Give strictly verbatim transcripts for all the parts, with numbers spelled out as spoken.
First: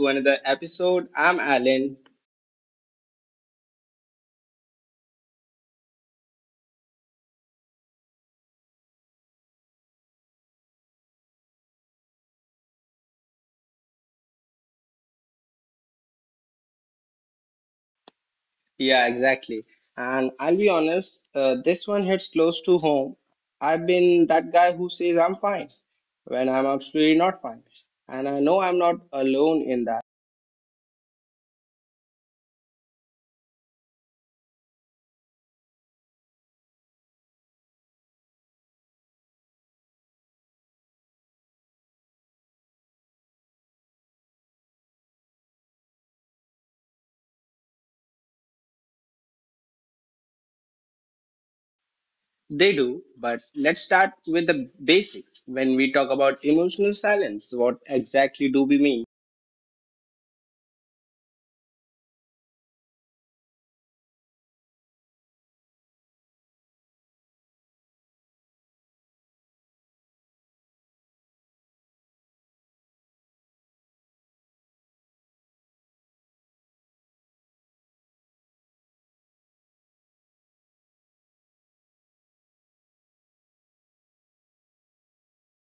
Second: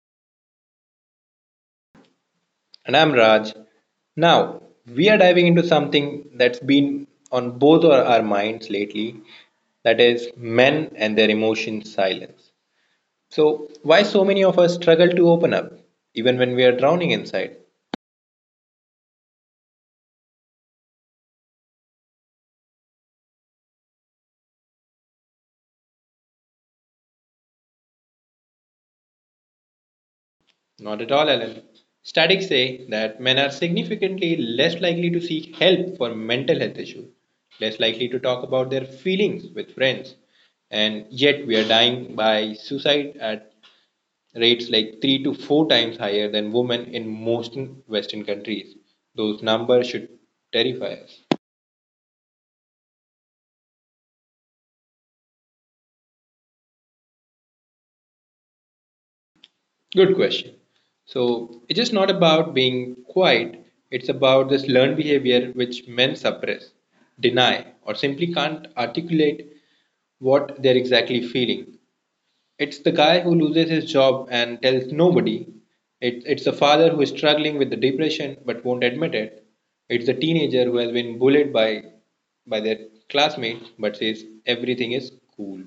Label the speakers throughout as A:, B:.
A: to another episode. I'm Alan.
B: And I'm Raj. Now, we are diving into something that's been on both our, our minds lately that is, men and their emotion silence. So, why so many of us struggle to open up, even when we are drowning inside?
A: Yeah, exactly. And I'll be honest, uh, this one hits close to home. I've been that guy who says I'm fine when I'm absolutely not fine. And I know I'm not alone in that.
B: Not at all, Alan. Statics say that men are significantly less likely to seek help for mental health issues, less likely to talk about their feelings with friends, and yet we are dying by suicide at rates like three to four times higher than women in most Western countries. Those numbers should terrify us.
A: They do, but let's start with the basics. When we talk about emotional silence, what exactly do we mean?
B: Good question. So it's just not about being quiet, it's about this learned behavior which men suppress, deny, or simply can't articulate what they're exactly feeling. It's the guy who loses his job and tells nobody. It, it's the father who is struggling with the depression but won't admit it. It's the teenager who has been bullied by by their classmates but says everything is cool.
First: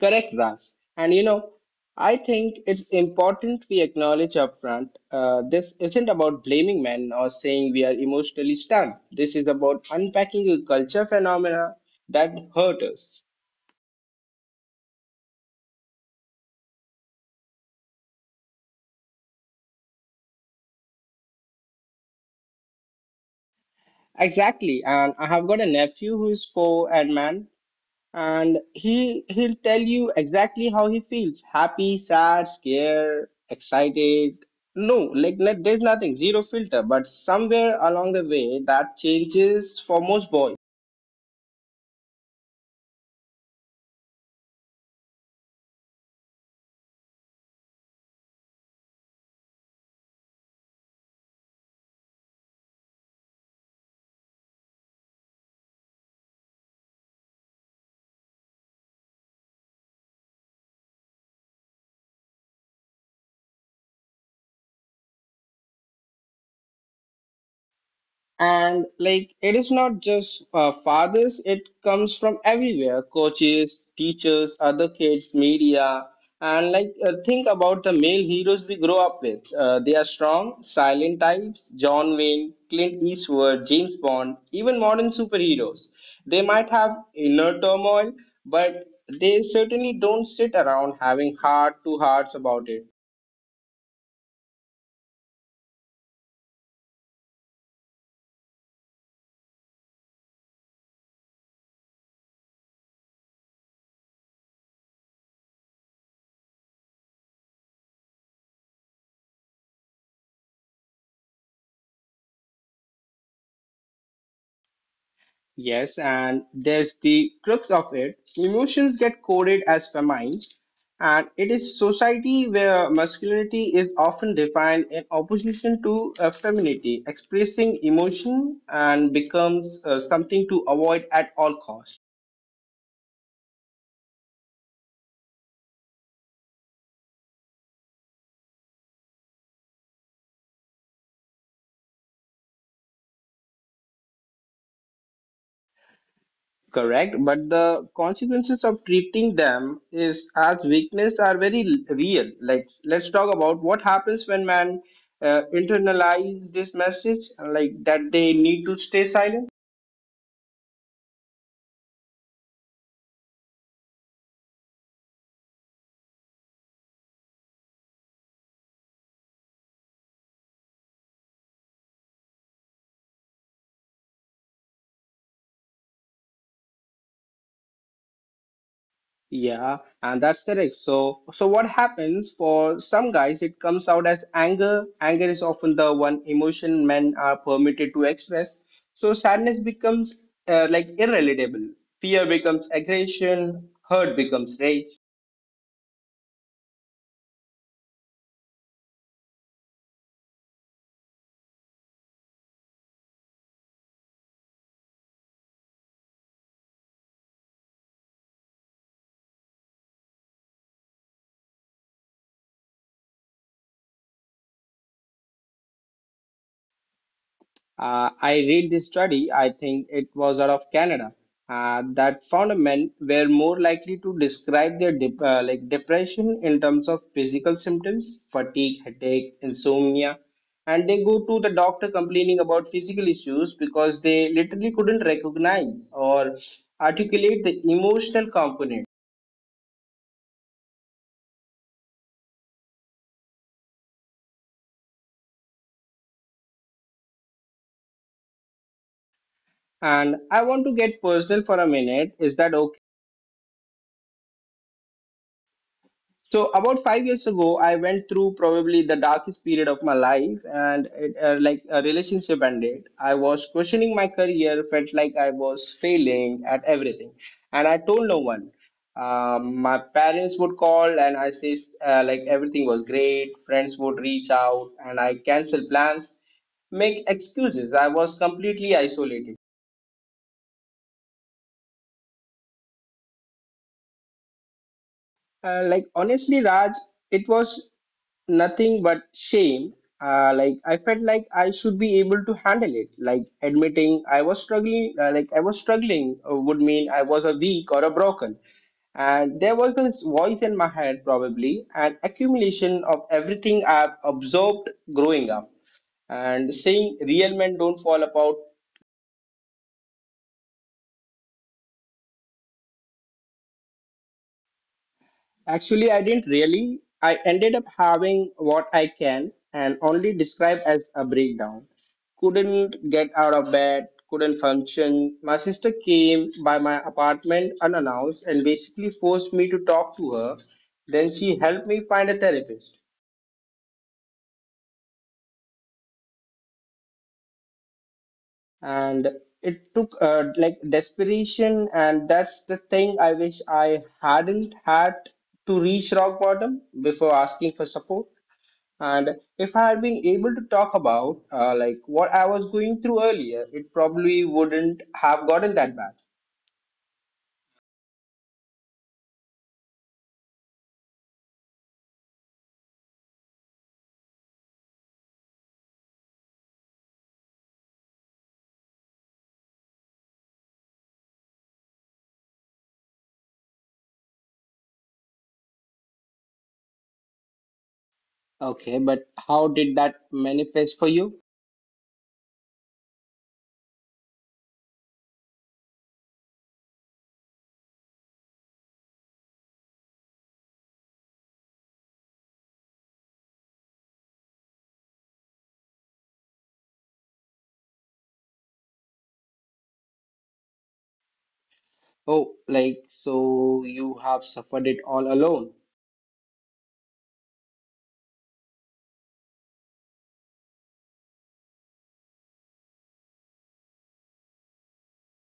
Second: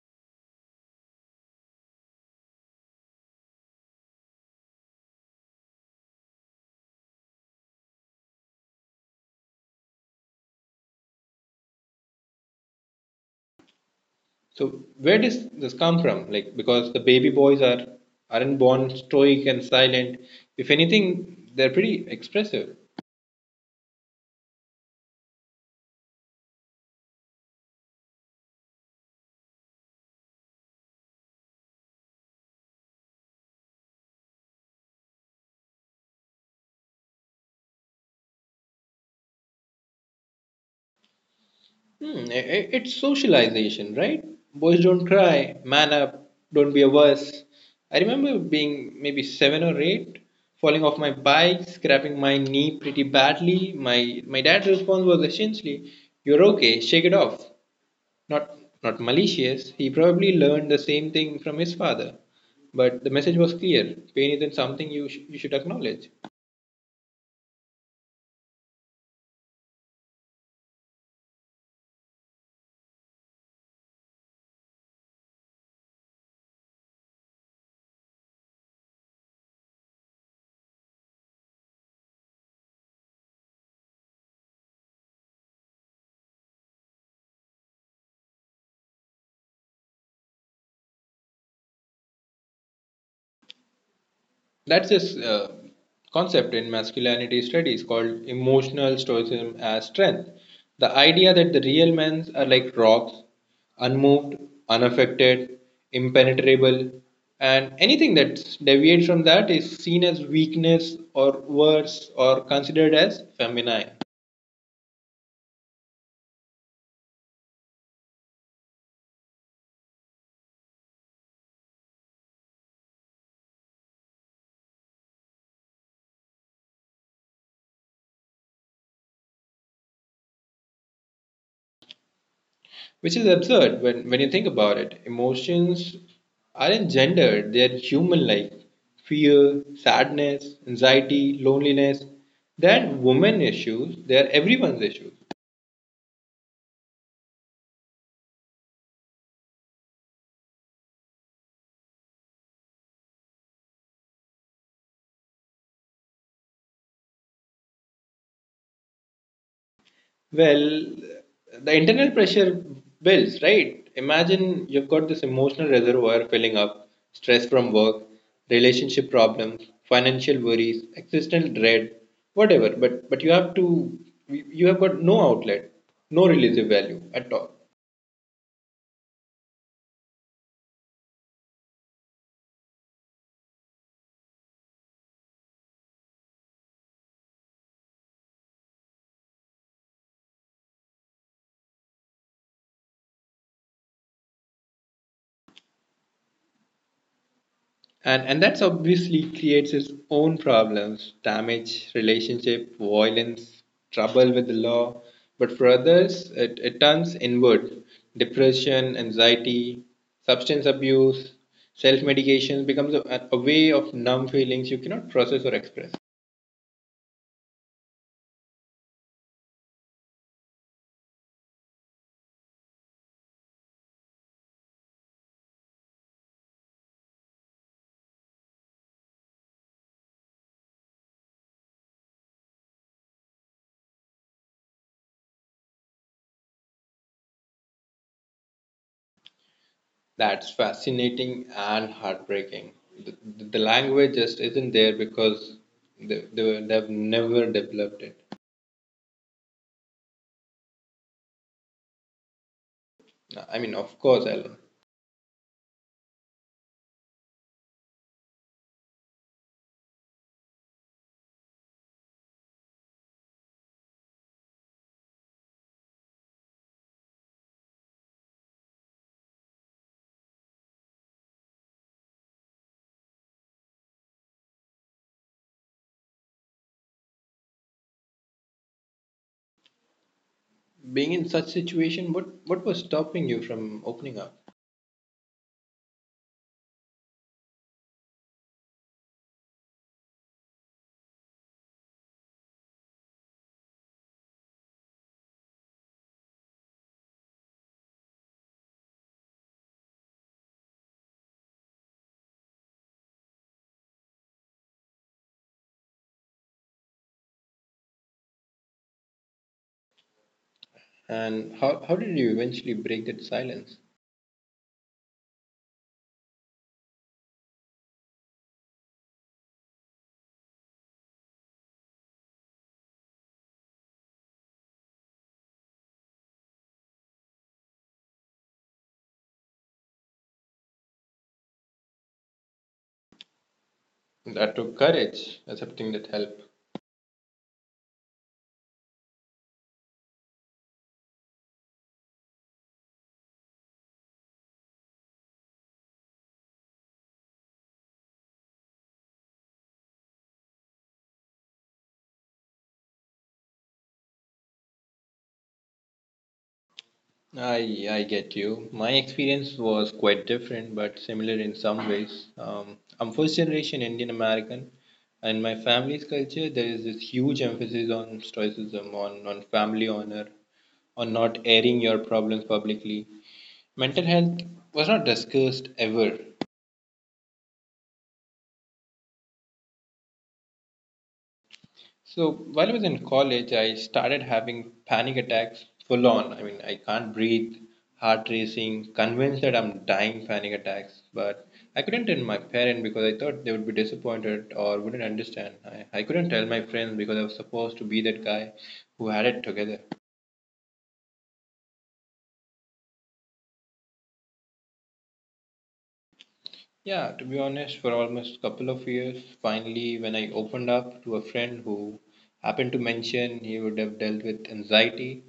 A: Correct, Raj. And you know, I think it's important we acknowledge upfront, uh, this isn't about blaming men or saying we are emotionally stunned. This is about unpacking a culture phenomena that hurt us.
B: So where does this come from? Like because the baby boys are aren't born stoic and silent. If anything, they're pretty expressive.
A: Exactly. And I have got a nephew who's four and man, and he he'll tell you exactly how he feels: happy, sad, scared, excited. No, like no- there's nothing, zero filter. But somewhere along the way, that changes for most boys.
B: Hmm, i- i- it's socialization, right? Boys don't cry, man up, don't be a wuss. I remember being maybe seven or eight, falling off my bike, scraping my knee pretty badly. My my dad's response was essentially, "You're okay, shake it off." Not not malicious. He probably learned the same thing from his father, but the message was clear: pain isn't something you sh- you should acknowledge.
A: And like it is not just, uh, fathers, it comes from everywhere: coaches, teachers, other kids, media. And like, uh, think about the male heroes we grow up with. Uh, they are strong, silent types: John Wayne, Clint Eastwood, James Bond, even modern superheroes. They might have inner turmoil, but they certainly don't sit around having heart to hearts about it.
B: That's this uh, concept in masculinity studies called emotional stoicism as strength. The idea that the real men are like rocks, unmoved, unaffected, impenetrable, and anything that deviates from that is seen as weakness or worse or considered as feminine.
A: Yes, and there's the crux of it. Emotions get coded as feminine, and it is society where masculinity is often defined in opposition to, uh, femininity. Expressing emotion and becomes, uh, something to avoid at all costs.
B: Which is absurd when, when you think about it. Emotions aren't gendered, they are human like fear, sadness, anxiety, loneliness. They aren't women issues, they are everyone's issues.
A: Correct, but the consequences of treating them is as weakness are very l- real. Like, let's talk about what happens when man, uh, internalize this message, like that they need to stay silent.
B: Well, the internal pressure builds, right? Imagine you've got this emotional reservoir filling up, stress from work, relationship problems, financial worries, existential dread, whatever. But but you have to, you have got no outlet, no relative value at all.
A: Yeah, and that's correct. So, so what happens for some guys, it comes out as anger. Anger is often the one emotion men are permitted to express. So sadness becomes, uh, like irrelatable. Fear becomes aggression. Hurt becomes rage.
B: and and that's obviously creates its own problems, damage relationship, violence, trouble with the law. But for others, it, it turns inward: depression, anxiety, substance abuse. Self-medication becomes a, a way of numb feelings you cannot process or express.
A: Uh, I read this study, I think it was out of Canada, uh, that found men were more likely to describe their dep- uh, like depression in terms of physical symptoms, fatigue, headache, insomnia, and they go to the doctor complaining about physical issues because they literally couldn't recognize or articulate the emotional component.
B: That's fascinating and heartbreaking. The, the the language just isn't there because they, they, were- they have never developed it.
A: And I want to get personal for a minute. Is that
B: I mean, of course, Alan.
A: So about five years ago, I went through probably the darkest period of my life, and it, uh, like a relationship ended. I was questioning my career, felt like I was failing at everything, and I told no one. Um, my parents would call, and I say, uh, like everything was great. Friends would reach out, and I cancel plans, make excuses. I was completely isolated.
B: Being in such situation, what what was stopping you from opening up,
A: Uh, like honestly, Raj, it was nothing but shame. Uh, like I felt like I should be able to handle it. Like admitting I was struggling, uh, like I was struggling, uh, would mean I was a weak or a broken. And there was this voice in my head, probably an accumulation of everything I've absorbed growing up, and saying real men don't fall apart.
B: and how how did you eventually break that silence?
A: Actually, I didn't really. I ended up having what I can and only describe as a breakdown. Couldn't get out of bed, couldn't function. My sister came by my apartment unannounced and basically forced me to talk to her. Then she helped me find a therapist.
B: That took courage, accepting that help.
A: And it took, uh, like desperation, and that's the thing: I wish I hadn't had to reach rock bottom before asking for support. And if I had been able to talk about, uh, like what I was going through earlier, it probably wouldn't have gotten that bad.
B: I I get you. My experience was quite different, but similar in some ways. Um, I'm first generation Indian American, and my family's culture there is this huge emphasis on stoicism, on on family honor, on not airing your problems publicly. Mental health was not discussed ever.
A: Okay, but how did that manifest for you?
B: So while I was in college, I started having panic attacks full on. I mean, I can't breathe, heart racing, convinced that I'm dying panic attacks. But I couldn't tell my parents because I thought they would be disappointed or wouldn't understand. I, I couldn't tell my friends because I was supposed to be that guy who had it together.
A: Oh, like, so you have suffered it all alone.
B: Yeah, to be honest, for almost a couple of years, finally, when I opened up to a friend who happened to mention he would have dealt with anxiety,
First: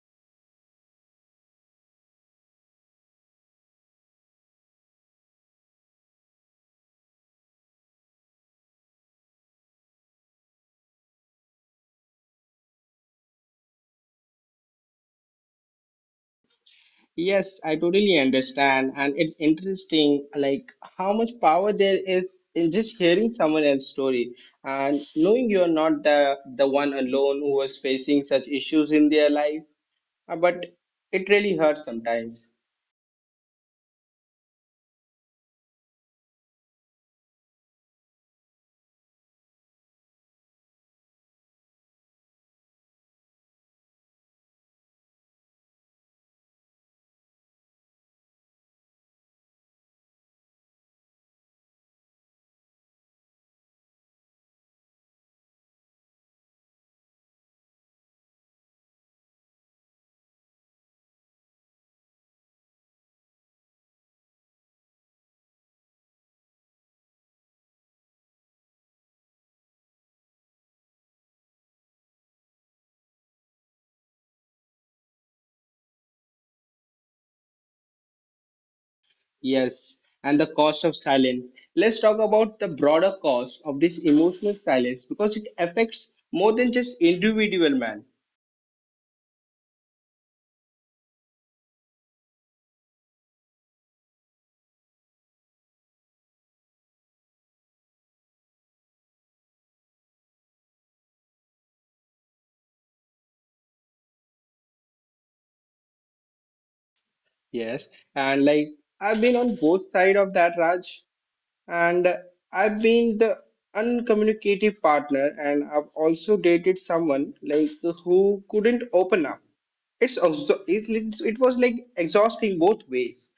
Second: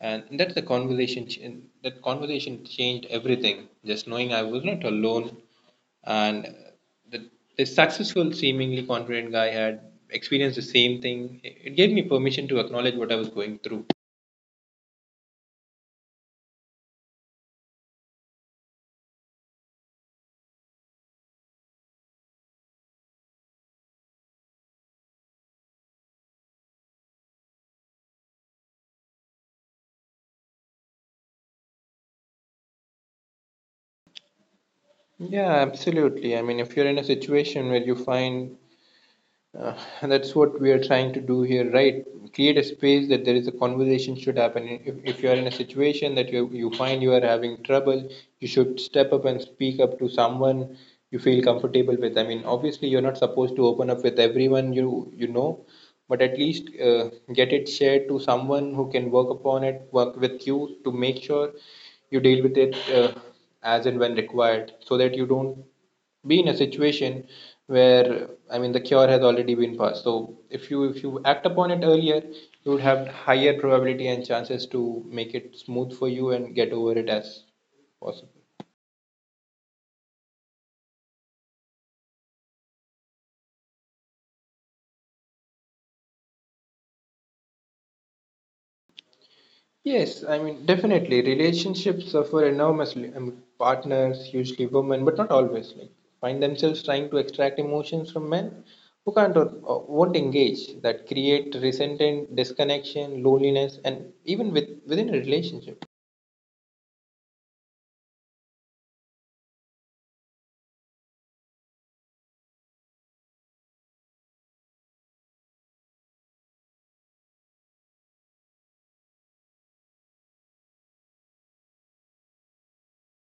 B: and that's the conversation. ch- That conversation changed everything. Just knowing I was not alone, and uh, that this successful, seemingly confident guy had experienced the same thing. It it gave me permission to acknowledge what I was going through.
A: Yes, I totally understand, and it's interesting like how much power there is in just hearing someone else's story and knowing you're not the the one alone who was facing such issues in their life. Uh, But it really hurts sometimes.
B: Yeah, absolutely. I mean, if you're in a situation where you find, Uh, and that's what we are trying to do here, right? Create a space that there is a conversation should happen. If, if you are in a situation that you, you find you are having trouble, you should step up and speak up to someone you feel comfortable with. I mean, obviously, you're not supposed to open up with everyone you, you know, but at least uh, get it shared to someone who can work upon it, work with you to make sure you deal with it uh, as and when required, so that you don't be in a situation where, I mean, the cure has already been passed. So if you if you act upon it earlier, you would have higher probability and chances to make it smooth for you and get over it as possible.
A: Yes, and the cost of silence. Let's talk about the broader cost of this emotional silence because it affects more than just individual man.
B: Yes, I mean, definitely relationships suffer enormously. I mean, partners, usually women, but not always, like find themselves trying to extract emotions from men who can't or or won't engage. That create resentment, disconnection, loneliness, and even with within a relationship.
A: Yes, and like I've been on both side of that, Raj, and I've been the uncommunicative partner, and I've also dated someone like who couldn't open up. It's also it, it, it was like exhausting both ways.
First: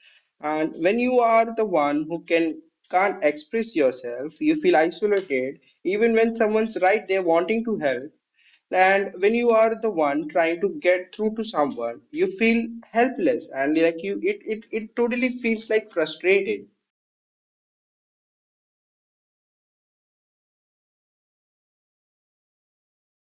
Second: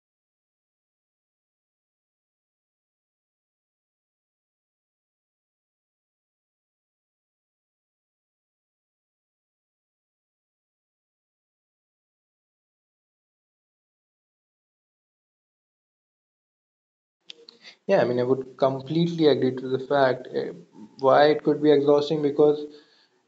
A: And when you are the one who can can't express yourself, you feel isolated, even when someone's right there wanting to help. And when you are the one trying to get through to someone, you feel helpless, and like you it, it, it totally feels like frustrated.
B: Yeah, I mean, I would completely agree to the fact, eh, why it could be exhausting because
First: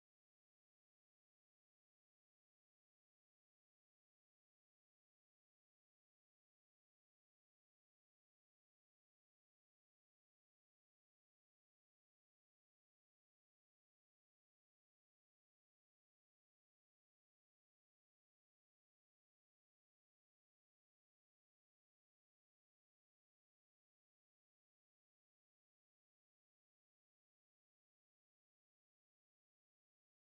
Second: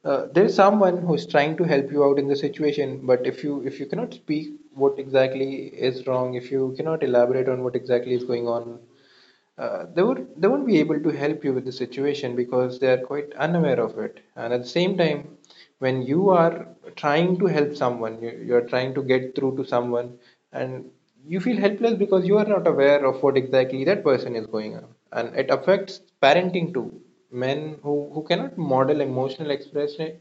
B: uh, there's someone who's trying to help you out in the situation, but if you if you cannot speak what exactly is wrong, if you cannot elaborate on what exactly is going on, uh, they would they won't be able to help you with the situation because they are quite unaware of it. And at the same time, when you are trying to help someone, you, you are trying to get through to someone, and you feel helpless because you are not aware of what exactly that person is going on. And it affects parenting too. Men who, who cannot model emotional expression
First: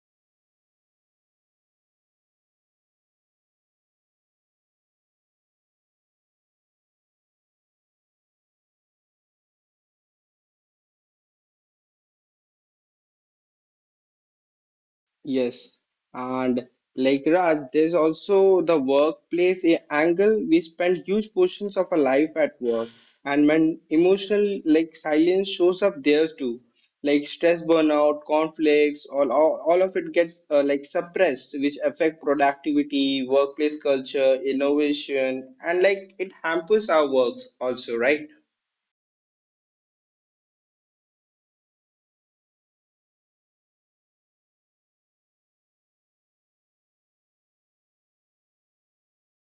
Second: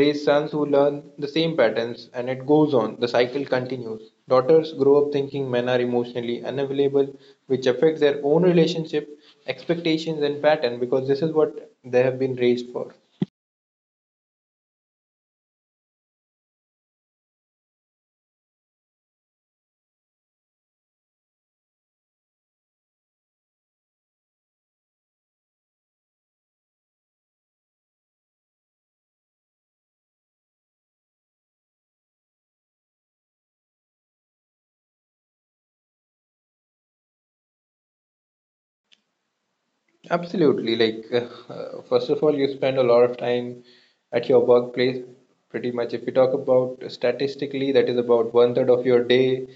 B: raise sons who learn the same patterns, and it goes on. The cycle continues. Daughters grow up thinking men are emotionally unavailable, which affects their own relationship expectations and pattern, because this is what they have been raised for.
A: Yes, and like Raj, there's also the workplace a- angle. We spend huge portions of our life at work, and when emotional like silence shows up there too, like stress, burnout, conflicts, all all, all of it gets, uh, like suppressed, which affect productivity, workplace culture, innovation, and like it hampers our works also, right?
B: Absolutely. Like, uh, uh, first of all, you spend a lot of time at your workplace. Pretty much, if you talk about statistically, that is about one third of your day.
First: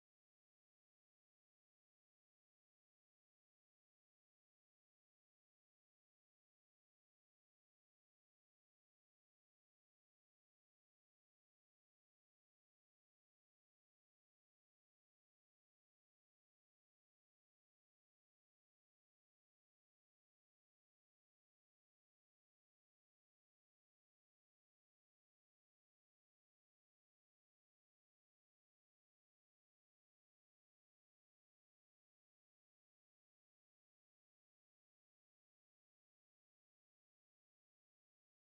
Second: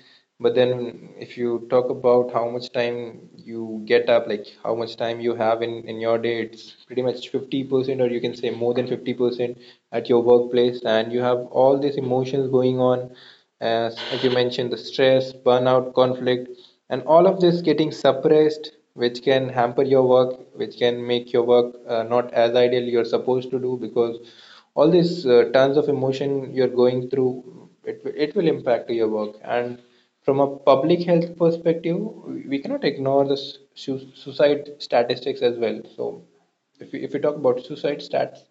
B: But then, if you talk about how much time you get up, like how much time you have in, in your day, it's pretty much fifty percent, or you can say more than fifty percent at your workplace. And you have all these emotions going on as, as you mentioned, the stress, burnout, conflict, and all of this getting suppressed, which can hamper your work, which can make your work uh, not as ideal you're supposed to do, because all these uh, tons of emotion you're going through, it, will- it will impact your work. And from a public health perspective, we we cannot ignore the su- su- suicide statistics as well. So if we, if we talk about suicide stats,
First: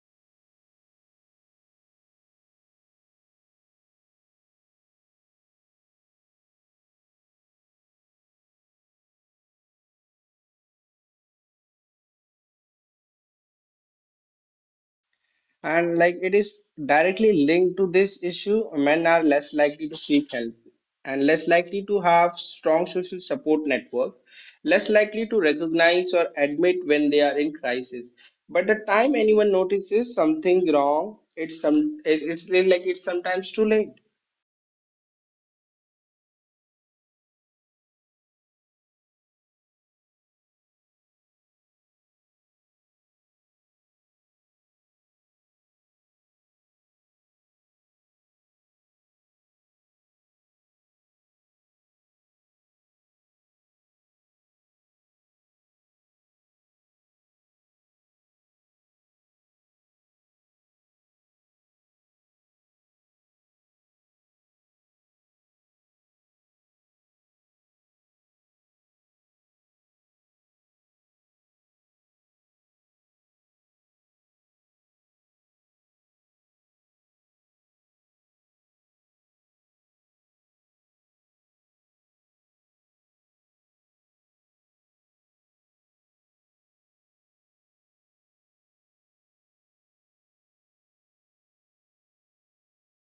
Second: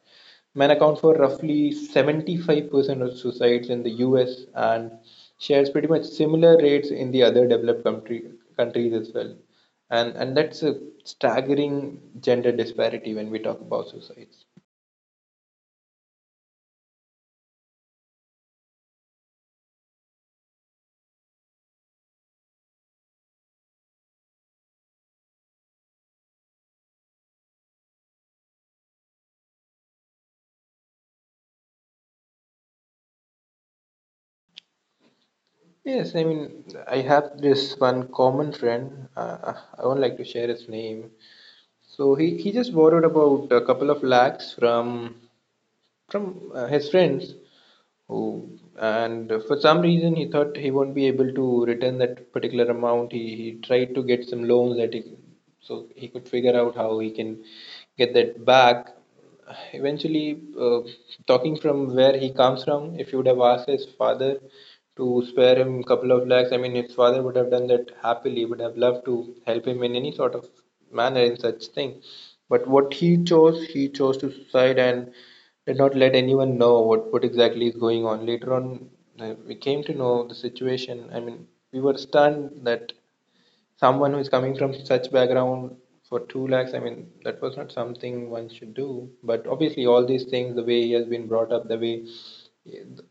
B: men account for roughly seventy-five percent of suicides in the U S, and shares pretty much similar rates in the other developed country, countries as well. And, and that's a staggering gender disparity when we talk about suicides.
A: And like it is directly linked to this issue: men are less likely to seek help, and less likely to have strong social support network, less likely to recognize or admit when they are in crisis. But the time anyone notices something wrong, it's some it- it's like it's sometimes too late.
B: Yes, I mean, I have this one common friend. Uh, I won't like to share his name. So he, he just borrowed about a couple of lakhs from from uh, his friends, who and for some reason he thought he won't be able to return that particular amount. He, he tried to get some loans that he, so he could figure out how he can get that back eventually. Uh, talking from where he comes from, if you would have asked his father to spare him a couple of lakhs, I mean, his father would have done that happily, would have loved to help him in any sort of manner in such thing. But what he chose, he chose to suicide and did not let anyone know what, what exactly is going on. Later on, uh, we came to know the situation. I mean, we were stunned that someone who is coming from such background for two lakhs. I mean, that was not something one should do. But obviously, all these things, the way he has been brought up, the way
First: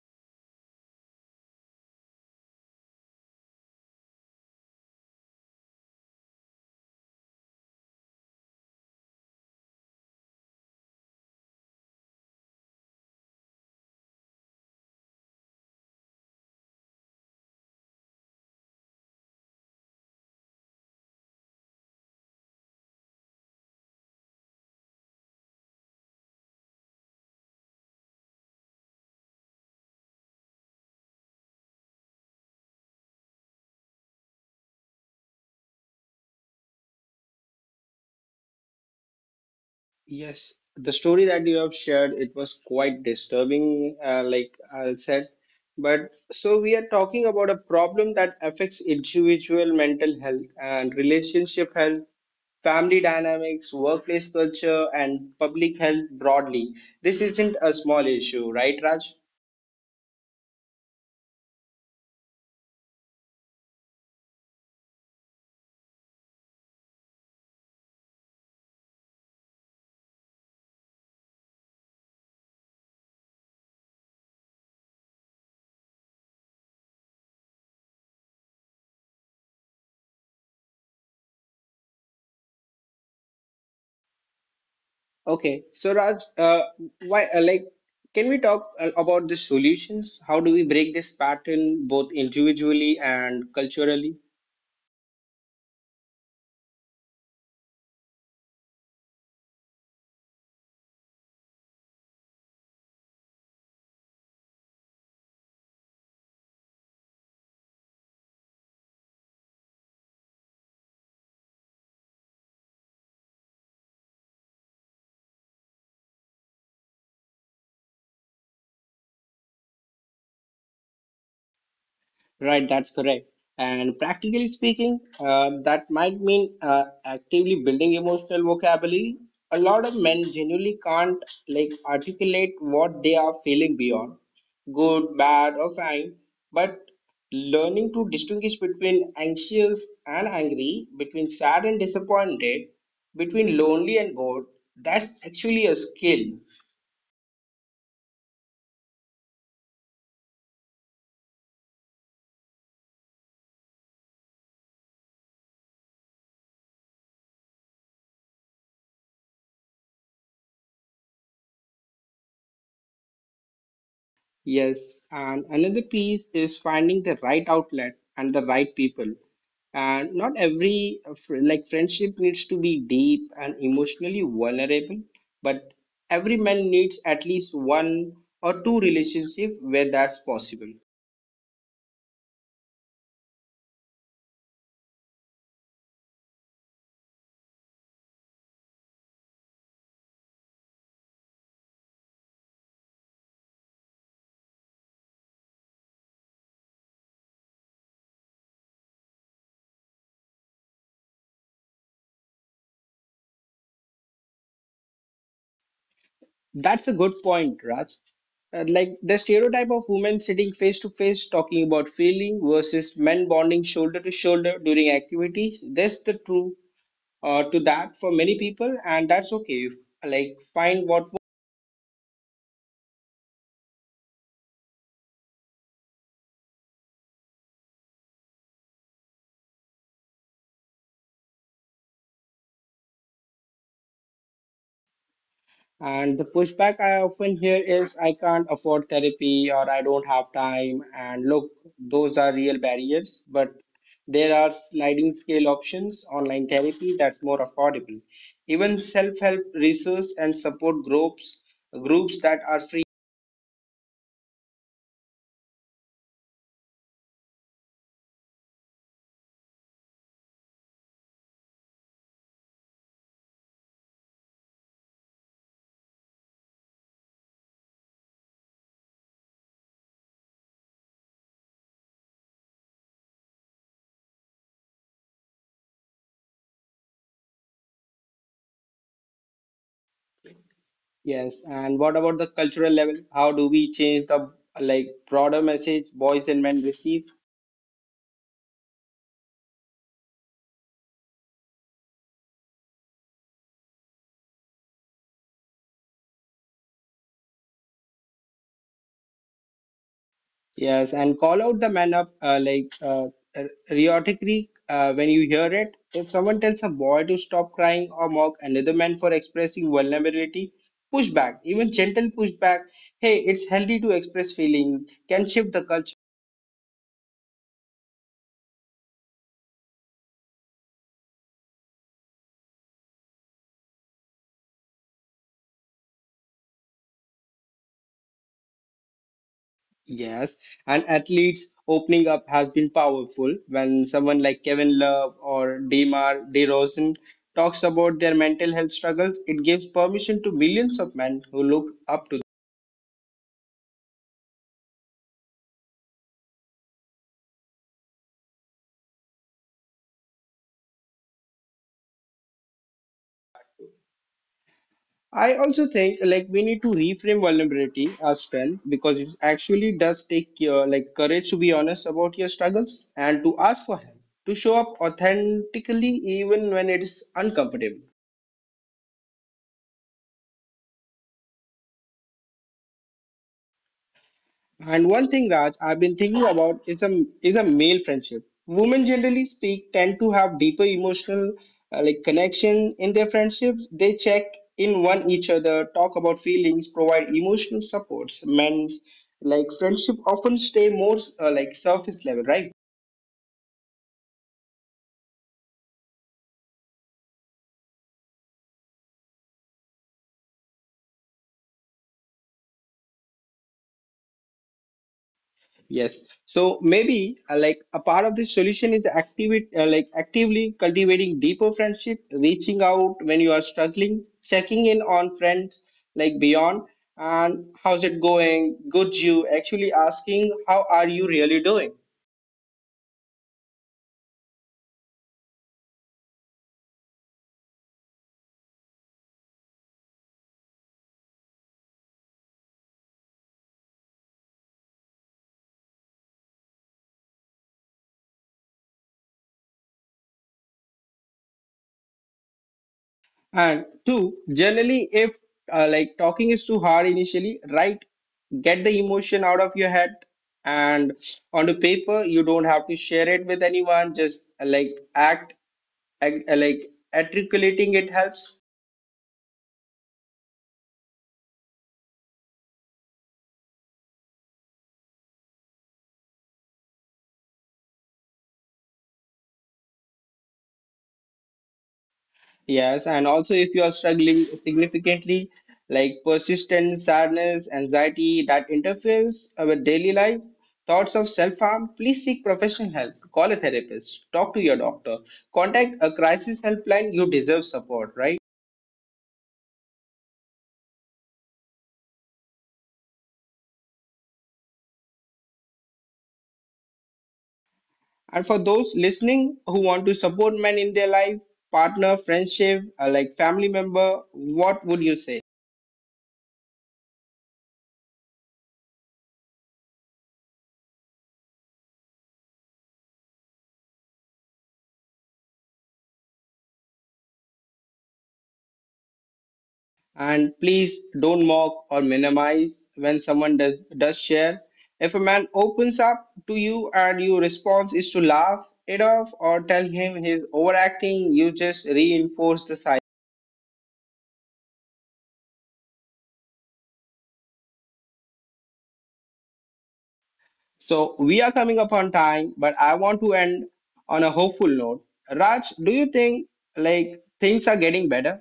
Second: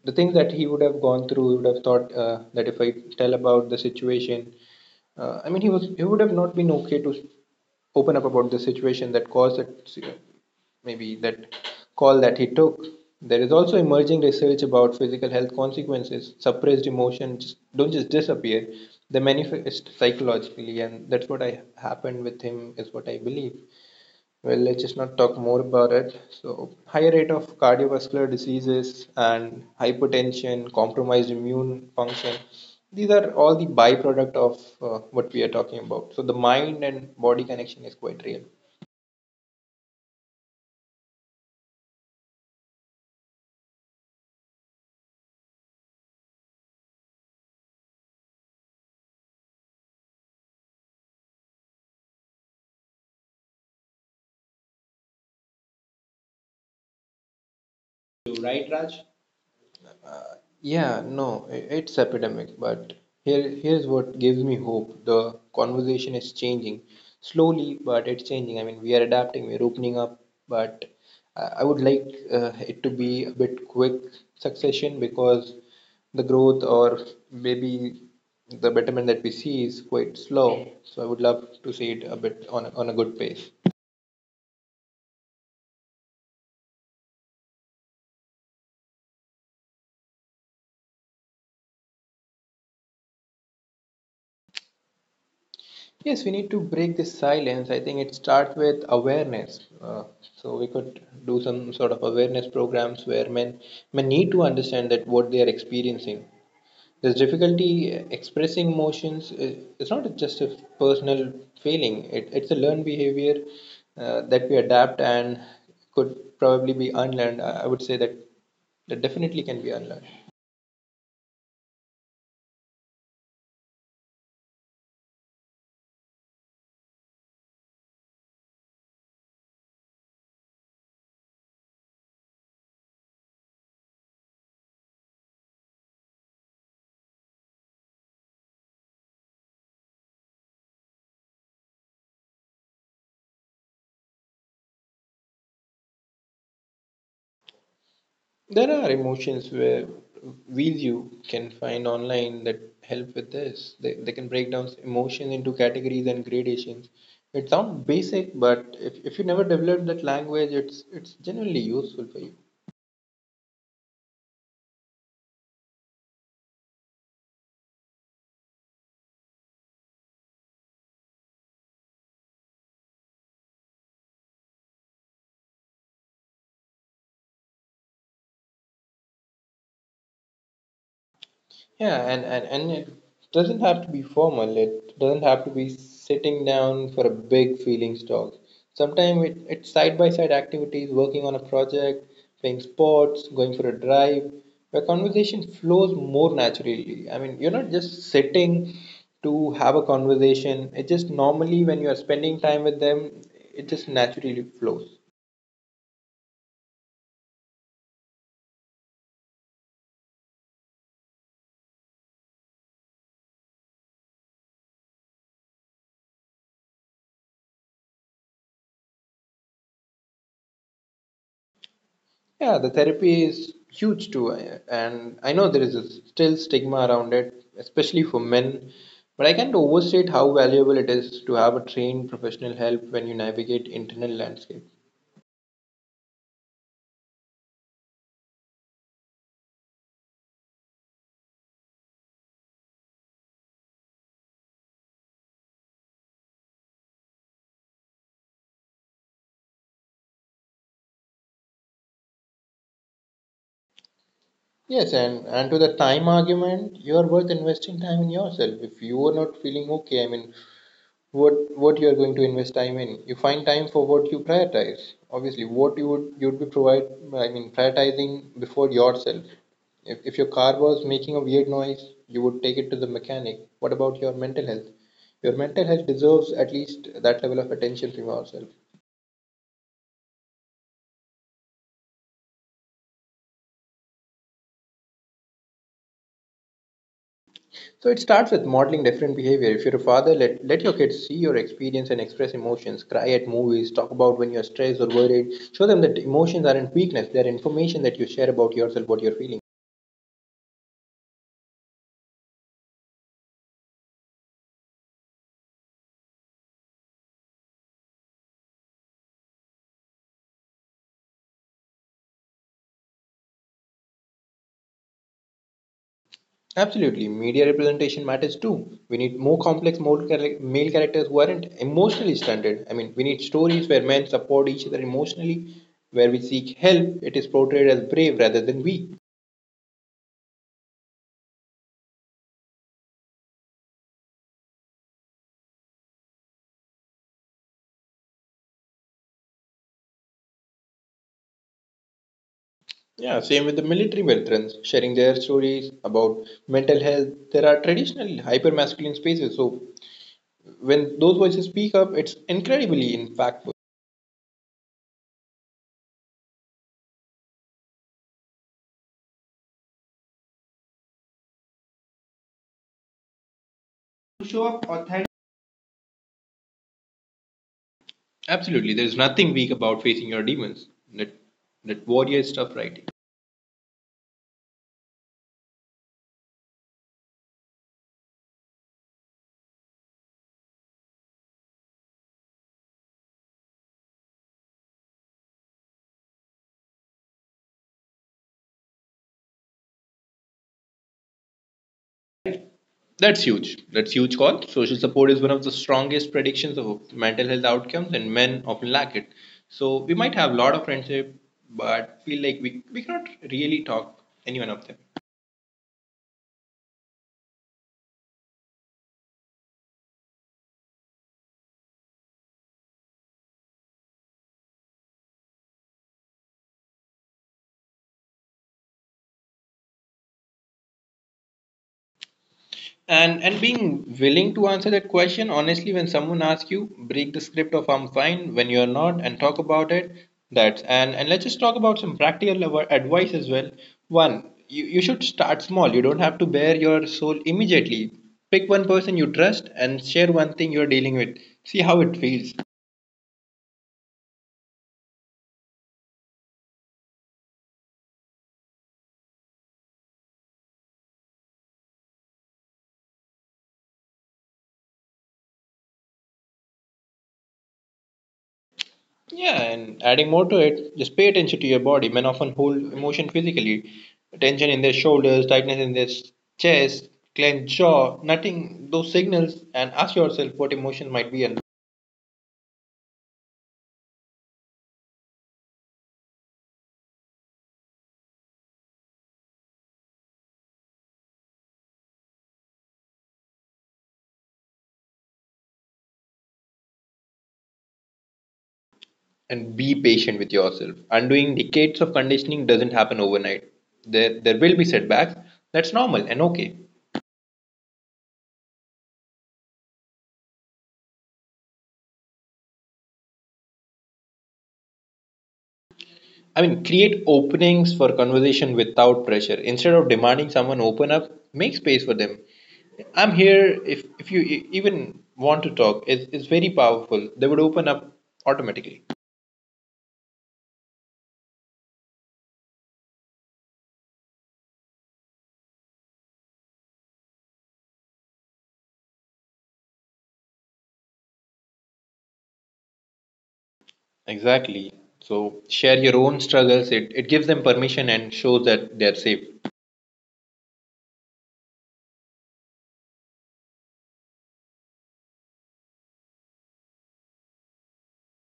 B: the things that he would have gone through, he would have thought uh, that if I tell about the situation, uh, I mean, he was he would have not been okay to open up about the situation that caused that, maybe that call that he took. There is also emerging research about physical health consequences. Suppressed emotions don't just disappear; they manifest psychologically, and that's what I happened with him. Is what I believe. Well, let's just not talk more about it. So, higher rate of cardiovascular diseases and hypertension, compromised immune function, these are all the byproduct of uh, what we are talking about. So, the mind and body connection is quite real.
A: Yes, the story that you have shared, it was quite disturbing, uh, like I said. But so we are talking about a problem that affects individual mental health and relationship health, family dynamics, workplace culture, and public health broadly. This isn't a small issue,
B: Right,
A: right,
B: Raj?
A: Raj?
B: Yeah, no, i- it's epidemic, but here here's what gives me hope. The conversation is changing slowly, but it's changing. I mean, we are adapting, we're opening up, but I I would like uh, it to be a bit quick succession because the growth or maybe the betterment that we see is quite slow. So I would love to see it a bit on a- on a good pace.
A: Okay, so Raj, uh, why, uh, like, can we talk, uh, about the solutions? How do we break this pattern both individually and culturally?
B: Yes, we need to break this silence. I think it starts with awareness. Uh, so we could do some sort of awareness programs where men men need to understand that what they are experiencing. This difficulty uh, expressing emotions i- is not just a personal failing. It, it's a learned behavior uh, that we adapt and could probably be unlearned. I I would say that that definitely can be unlearned.
A: Right, that's correct. And practically speaking, uh, that might mean, uh, actively building emotional vocabulary. A lot of men genuinely can't like articulate what they are feeling beyond good, bad, or fine. But learning to distinguish between anxious and angry, between sad and disappointed, between lonely and bored, that's actually a skill.
B: There are emotions where wheels you can find online that help with this. They, they can break down emotions into categories and gradations. It sounds basic, but if, if you never develop that language, it's it's genuinely useful for you.
A: Yes, and another piece is finding the right outlet and the right people. And not every, uh, fr- like friendship needs to be deep and emotionally vulnerable, but every man needs at least one or two relationship where that's possible.
B: Yeah, and, and, and it doesn't have to be formal. It doesn't have to be sitting down for a big feelings talk. Sometimes it, it's side by side activities, working on a project, playing sports, going for a drive, where conversation flows more naturally. I mean, you're not just sitting to have a conversation. It just normally, when you are spending time with them, it just naturally flows.
A: That's a good point, Raj. Uh, like the stereotype of women sitting face to face talking about feeling versus men bonding shoulder to shoulder during activities, that's the true, uh, to that for many people, and that's okay. Like, find what works.
B: Yeah, the therapy is huge too, I- and I know there is a still stigma around it, especially for men. But I can't overstate how valuable it is to have a trained professional help when you navigate internal landscapes.
A: And the pushback I often hear is, I can't afford therapy or I don't have time. And look, those are real barriers, but there are sliding scale options, online therapy that's more affordable. Even self help research and support groups, groups that are free.
B: Yes, and, and to the time argument, you are worth investing time in yourself. If you are not feeling okay, I mean, what what you are going to invest time in, you find time for what you prioritize, obviously what you would you'd be provide, I mean, prioritizing before yourself. If, if your car was making a weird noise, you would take it to the mechanic. What about your mental health? Your mental health deserves at least that level of attention from yourself.
A: Yes, and what about the cultural level? How do we change the like broader message boys and men receive?
B: So it starts with modeling different behavior. If you're a father, let, let your kids see your experience and express emotions, cry at movies, talk about when you're stressed or worried, show them that emotions aren't weakness, they're information that you share about yourself, what you're feeling.
A: Yes, and call out the man up, uh, like uh, uh, rhetorically, uh, when you hear it. If someone tells a boy to stop crying or mock another man for expressing vulnerability, push back. Even gentle pushback. Hey, it's healthy to express feeling. Can shift the culture.
B: Absolutely, media representation matters too. We need more complex male char- male characters who aren't emotionally stunted. I mean, we need stories where men support each other emotionally, where we seek help. It is portrayed as brave rather than weak.
A: Yes, and athletes opening up has been powerful when someone like Kevin Love or Demar DeRozan talks about their mental health struggles. It gives permission to millions of men who look up to.
B: Yeah, same with the military veterans sharing their stories about mental health. There are traditional hyper masculine spaces, so when those voices speak up, it's incredibly impactful.
A: I also think like we need to reframe vulnerability as well because it actually does take, uh, like courage to be honest about your struggles and to ask for help,
B: To
A: to
B: show
A: show
B: up
A: up
B: authentic.
A: authentically even when it is uncomfortable.
B: Absolutely, there's nothing weak about facing your demons. That that warrior stuff, right?
A: And one thing, Raj, I've been thinking about is a is a male friendship. Women generally speak tend to have deeper emotional, uh, like connection in their friendships. They check in one each other, talk about feelings, provide emotional supports. Men's like friendship often stay more, uh, like surface level, right?
B: That's huge. That's huge call. Social support is one of the strongest predictions of mental health outcomes, and men often lack it. So we might have a lot of friendship, but feel like we, we cannot really talk anyone of them.
A: Yes. So maybe, uh, like a part of the solution is activate uh, like actively cultivating deeper friendship, reaching out when you are struggling, checking in on friends like beyond and how's it going? Good you actually asking how are you really doing?
B: And and being willing to answer that question honestly when someone asks you, break the script of I'm fine when you're not, and talk about it. That's, and, and let's just talk about some practical av- advice as well. One, you, you should start small. You don't have to bare your soul immediately. Pick one person you trust and share one thing you're dealing with. See how it feels.
A: And two, generally if, uh, like talking is too hard initially, write, get the emotion out of your head and on the paper. You don't have to share it with anyone, just, uh, like act ag- uh, like articulating it helps.
B: Yeah, and adding more to it, just pay attention to your body. Men often hold emotion physically, tension in their shoulders, tightness in their chest, clenched jaw. Nothing, those signals, and ask yourself what emotion might be under.
A: Yes, and also if you are struggling significantly, like persistent sadness, anxiety that interferes, uh, with daily life, thoughts of self-harm, please seek professional help. Call a therapist, talk to your doctor, contact a crisis helpline. You deserve support, right?
B: And be patient with yourself. Undoing decades of conditioning doesn't happen overnight. There, there will be setbacks. That's normal and okay.
A: And for those listening who want to support men in their life, partner, friendship, uh, like family member, what would you say?
B: I mean, create openings for conversation without pressure. Instead of demanding someone open up, make space for them. I'm here if, if you e- even want to talk. It's, it's very powerful. They would open up automatically.
A: And please don't mock or minimize when someone does, does share. If a man opens up to you and your response is to laugh it off or tell him he's overacting, you just reinforce the cycle.
B: Exactly. So share your own struggles. It, it gives them permission and shows that they're safe.
A: So we are coming up on time, but I want to end on a hopeful note. Raj, do you think like things are getting better?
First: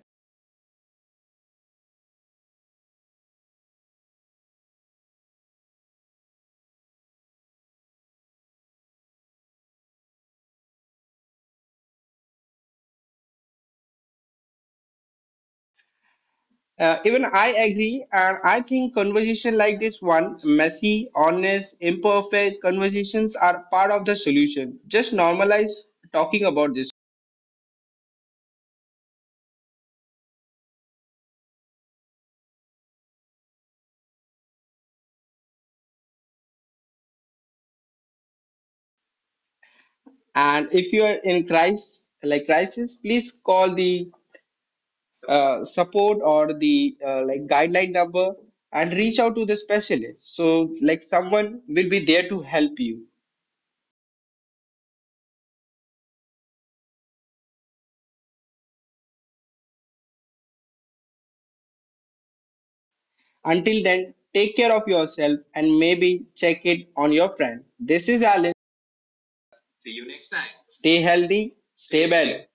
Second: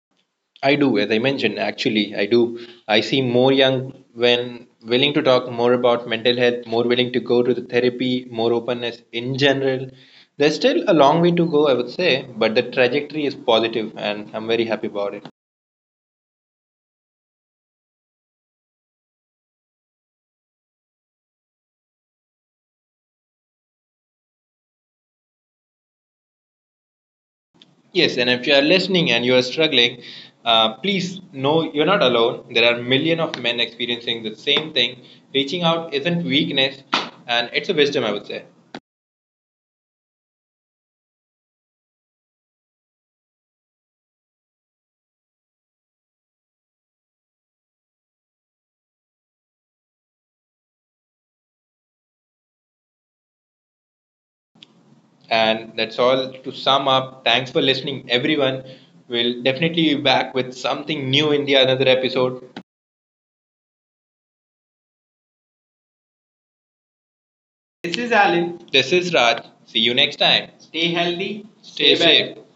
B: I do, as I mentioned, actually, I do. I see more young when willing to talk more about mental health, more willing to go to the therapy, more openness in general. There's still a long way to go, I would say, but the trajectory is positive and I'm very happy about it.
A: Uh, even I agree, and I think conversation like this one, messy, honest, imperfect conversations are part of the solution. Just normalize talking about this.
B: Yes, and if you are listening and you are struggling, uh, please know you're not alone. There are million of men experiencing the same thing. Reaching out isn't weakness, and it's a wisdom, I would say.
A: And if you are in crisis, like crisis, please call the, uh, support or the, uh, like guideline number and reach out to the specialist. So like someone will be there to help you.
B: And that's all to sum up. Thanks for listening, everyone. We'll definitely be back with something new in the another episode.
A: Until then, take care of yourself and maybe check it on your friend.
B: This is
A: This is Alan.
B: Alan. This is Raj. See you next time. Stay
A: Stay
B: healthy.
A: healthy,
B: Stay stay
A: stay
B: safe.
A: better.